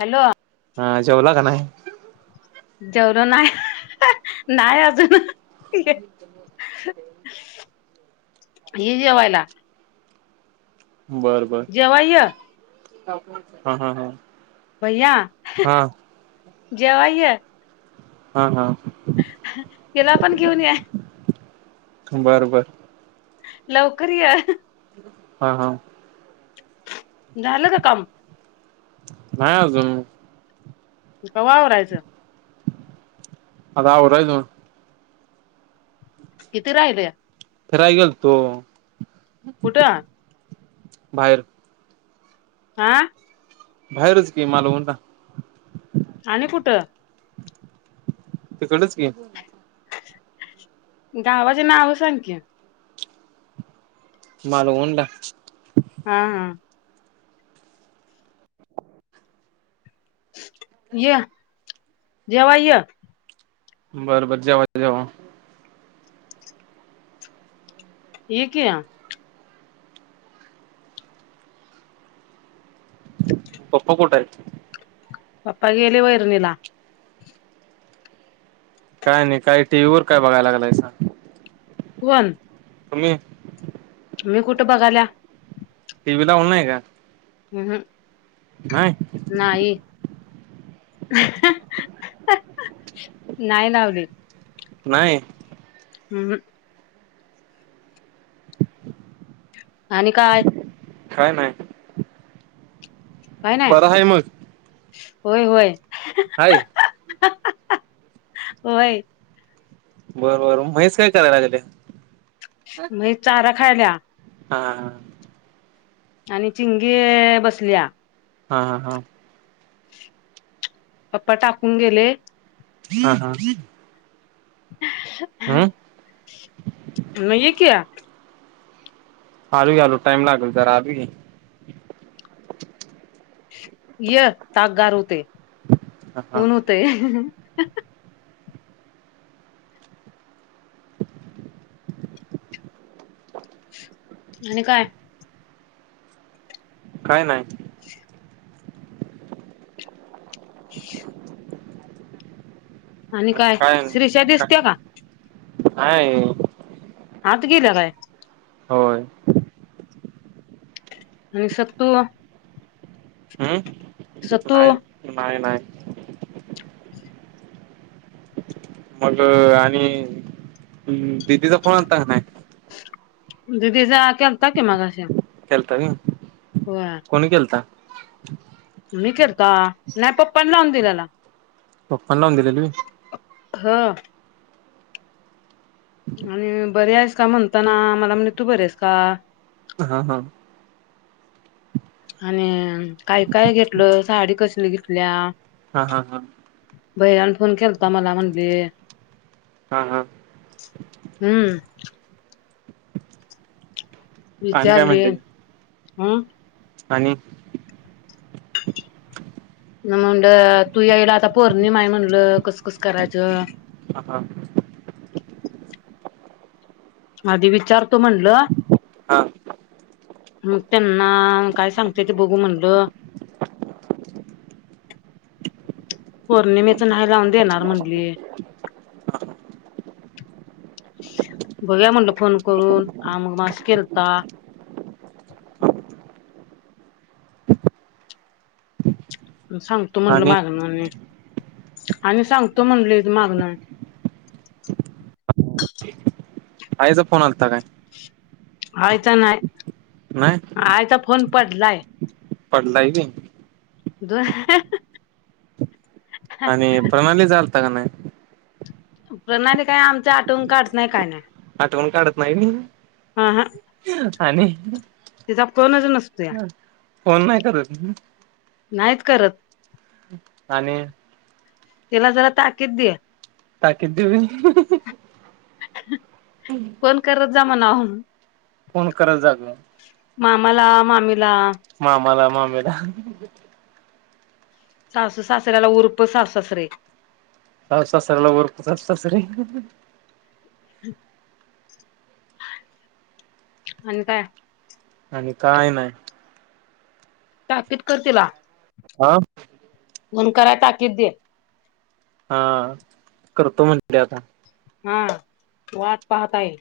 Hello हा जेवला का नाही? जेवलो नाही, नाही अजून मी एक ये जेवायला. बर, बर, जेवा य हा हा हा- भैया हा जेवायला ये. हा, हा, तिला पण घेऊन ये. बर बर. लवकर य. होय हो. झालं का काम? नाही अजून. कवा आवरायचं. आता आवरायचं. ह [inaudible] किती राहिले? फिरायला गेलतो. कुठं? बाहेर. आ बाहेरच की मालवणला. आणि कुठं? तिकडेच की. गावाचे नाव सांग की, मालवणला. हा, हा, य जेवायला य. बर बर जेवायचे, जेवा. येकी. पप्पा कुठे आहे? पप्पा गेले वैरणी ला. काय आणि काय टीव्ही वर काय बघायला लागलायसा. कोण. तुम्ही. मे कुठं बघायला. टीव्ही लावला नाही का? ह हं नाही? नाही, नाही लावली. नाही? हम्. आणि काय? काय नाय बर हाय मग व्हय व्हय हाय व्हय बर बर म्हैस काय करायला लागल्या? म्हैस चारा खायल्या हा हा आणि चिंगी बसल्या हा हा हा पप्पा टाकून गेले हम् ह ह ह म ये की आलू की आलू टाइम लागेल जरा आलू की य ताक गार हुतंय हा हा ऊन हुतंय आणि काय काय न्हाय [inaudible] आणि काय श्रीषा दिसत्या का? नाही आत गिल्या काय? होय आणि सत्तू हम् सत्तू नाही नाही नाही मग आणि दिदीचा फोन अल्ता काय नाही? दीदी चा केलता की मगाशी केलता होय होय कोणी केलता? मी केलता नाही पप्पानी लावून दिलेला पपांनी लावून दिलेले होय हा आणि बरी आहेस का म्हणताना मला म्हणले तू बरी आहेस का? हा हा आणि काय काय घेतलं साडी कसली घेतल्या? हा हा हा भैया न फोन केलता मला म्हणली हा हा हम्म आणि काय विचारली म्हणते हम् आणि मी म्हणलं तू यायला आता पोर्णिमा हाय म्हणलं कस कस करायचं? हा हा आधी विचारतो म्हणलं हा मग त्यांना काय सांगते ते बघू म्हणलं पौर्णिमेच नाही लावून देणार म्हनली बघूया म्हंटलं फोन करून आ मग मस् केलता सांगतो म्हटल आणि मागण आणि आणि सांगतो म्हणले मागणं आई चा फोन आलता काय? आई चा नाही नाही आयचा फोन पडलाय पडलाय व्हय? द [unintelligible] आणि प्रणाली चालता का नाही प्रणाली काय आमच्या आठवून काढत नाही काय नाही आटवण काढत नाही म हा हा आणि तिचा फोनच नसतोया ह फोन नाही करत नाहीत करत आणि तिला जरा ताकीद द त क देऊ [unintelligible] फोन करत जा म्हणाह कोण करत जाग मामाला मामीला [unintelligible] मामाला मामेला सासू सासऱ्याला उरप सासू सासरे [unintelligible] स सरला उर सरी आणि काय आणि काय नाही ताकीद करतीलला हा फन कराय ताकीद दे [unintelligible] हा करतो म्हणे आता हा वाट पाहता ये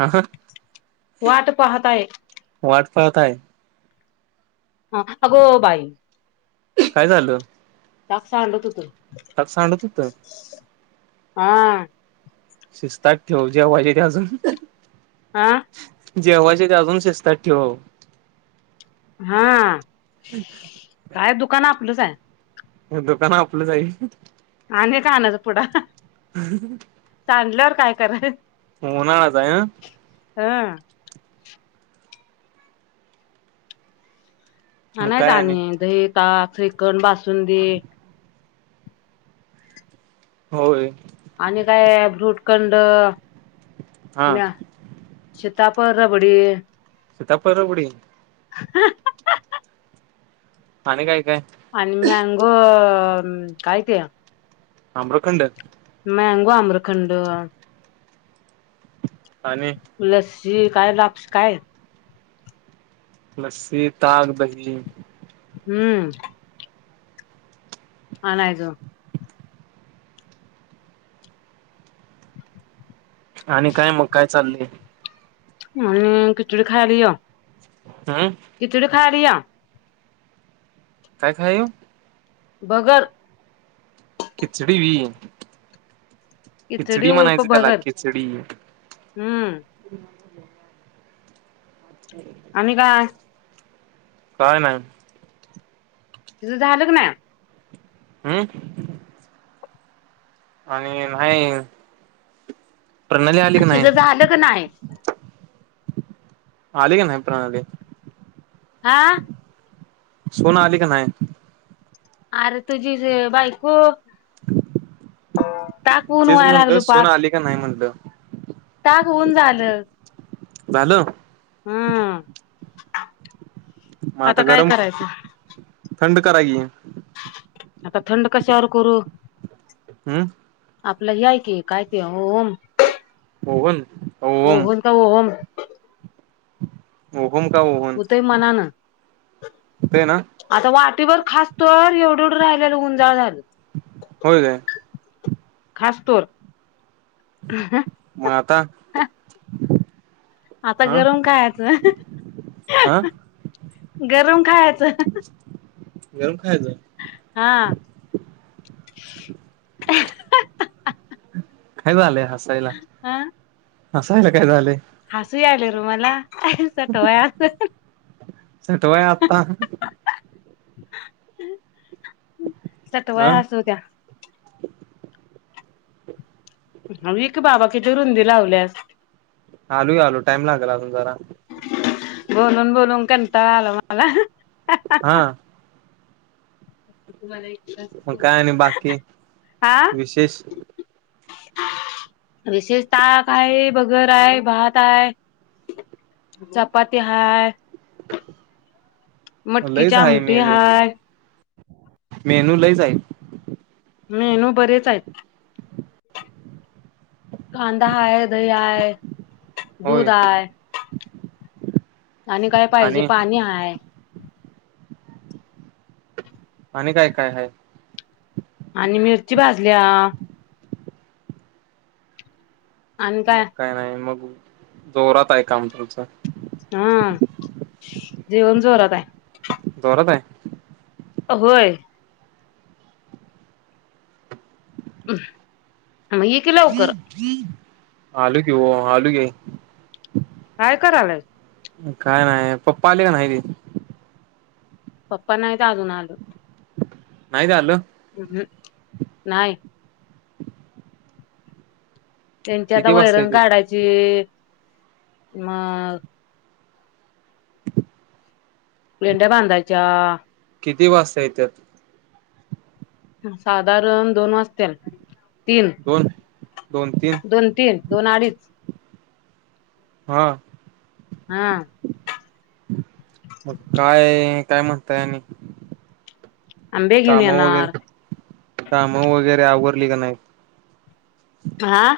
ह आहे वाटफळताय हा अगो बाई काय झालं दाग सांडवतो तू त सांडत हा शिस्तात ठेव जेव पाहिजे ते अजून आा [unintelligible] जेवा्हायचे ते अजून शेजतात ठेवाव हा अच्छा काय दुकान आपलंच आहे दुकान आपलं जाईल आणि कानत पुढं ह सांल्यावर काय कराय [unintelligible] होनलाता आहे हा हा मग काय आणि नाहीच दही ताक श्रीकण बासून दे होय आणि काय भूटखंड हा म सीताप र बडी तपरपडी [unintelligible] हा [unintelligible] आणि काय काय आन मँगो न काय त्या अम्रखंड [unintelligible] मँंगो आम्रखंड आणि लसी काय लापस काय [unintelligible] लस्सी, ताग, दही. हम्म. आणायज. आणि काय मग, काय चाललंय? अं खिचडी खायल य. अं. खिचडी खायला या. काय खाय येऊ? भगर. खिचडी हुई. खिचडी उर्फ म्हणायच. त्याला भगर खिचडी. हम्म. [unintelligible] आणि काय? काय नाही. तिझ झालं का ना. अं. आणि नाही. प्रणाली आली की तीज नाही झालं का नाही? आली का नाही प्रणाली? आं. सोना आली का नाही? अरे तुझी ज बायको. टाकवून तेच व्हायला म्हटलं लागल सून पाक. आली का नाही म्हणलं. ताक होऊन झालं. झालं. हम्म. म आता काय गरम, करायचं थंड करा की. आता थंड कशावर करू? अं. आपलं ही, हाय की. काय ती ओहम. ओहन. ओव्हम. ओहम. ओहम का ओह होतय, मनानं. ते ना आता वाटीबर खासतोर. एवढेढ राहिलेलं, उंजाळ झालं. होय काय? खासतोर. [inaudible] म आता? आता हा गरम खायाचं. हा [inaudible] गरम खायाचं. गरम खायाचं. हा. काय, झालय हसायला? ह हसायला काय झालंय? हसू यायलय र मला. सटवाय [inaudible] सटवाय, आता? सटवाय ह हसवत्या. ह व एक की बाबा, किती रुंदी लावल्यास. आलू -. टाइम लागेल अजून जरा. बोलून - बोलून कंटाळा आला मला. हा तुम्हाला एक ग्लास काय आणि बाकी विशेष. विशेष ता काय भगर हाय भात हाय. चपाती हाय, मटकीचे लईच आहे आमटी मेनू हाय. मेनू लईच हाय. मेनू बरेच आहेत. कांदा हाय, दही हाय, दूध होय हाय. आणि काय पाहिजे आणि पाणी हाय. आणि काय काय हाय. आणि मिरची भाजल्या. मग काय नाही मग जोरात हाय, काम तुमच. हा. जेवण जोरात हाय. दोरत हाय. अ होय. म ये की लवकर. आलू कि हो, आलू की. काय करालाय. काय नाही. पप्पा आले का नाही ते. पप्पा नाहीत अजून आल. नाहीत आल. अहम्म नाय. त्यांची आता किती वाजता वैरंग येते काढायची. मग पेंड्या बांधयच्या. किती वाजता येत्यात. साधारण दोन वाजतील. तीन, दोन दोन तीन दोन तीन. दोन अडीच. ह. हा. मग काय, काय म्हणताय आणि. आंबे घेऊन काम वगैरे. येणार कामं वगैरे आवरली का नाही. आ.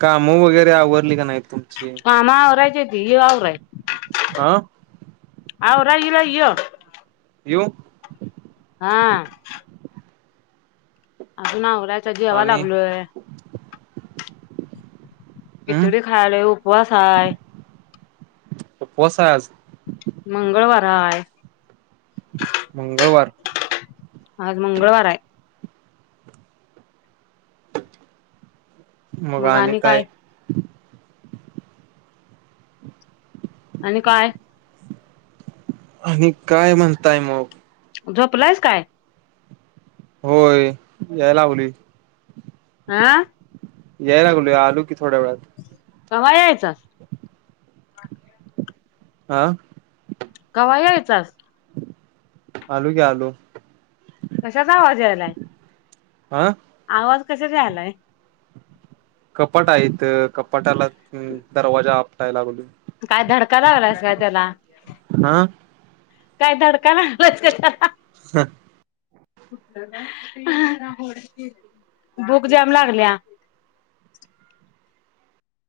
काम वगैरे आवरली का नाही. तुम कामा आवरायचीत तुय आराय. हा आवरायला य. येऊ. हा. अजून आवराच. जेवा आणि लागलोय. हम् खिचडी खायलो. उपवास हाय. उपवास आहे आज. मंगळवार हाय. मंगळवार. आज मंगळवारे. मग आणि काय? आणि काय? आणि काय म्हणताय मग? झोपलायस काय? होय याय लावली. आ. याय लागलूय. आलू की थोड्या वेळात. कव्हा यायचा. आ. कव्हा यायचास. आलू क्या आलू. कशाचा आवाज यायलाय. आं आवाज कसा रालाय. कपाट आहेत कपाटाला दरवाजा आपटाय लागल. काय धडका लावलास काय त्याला. हा काय धडका नाहीलाच त्याला. भूक जॅम लागल्या.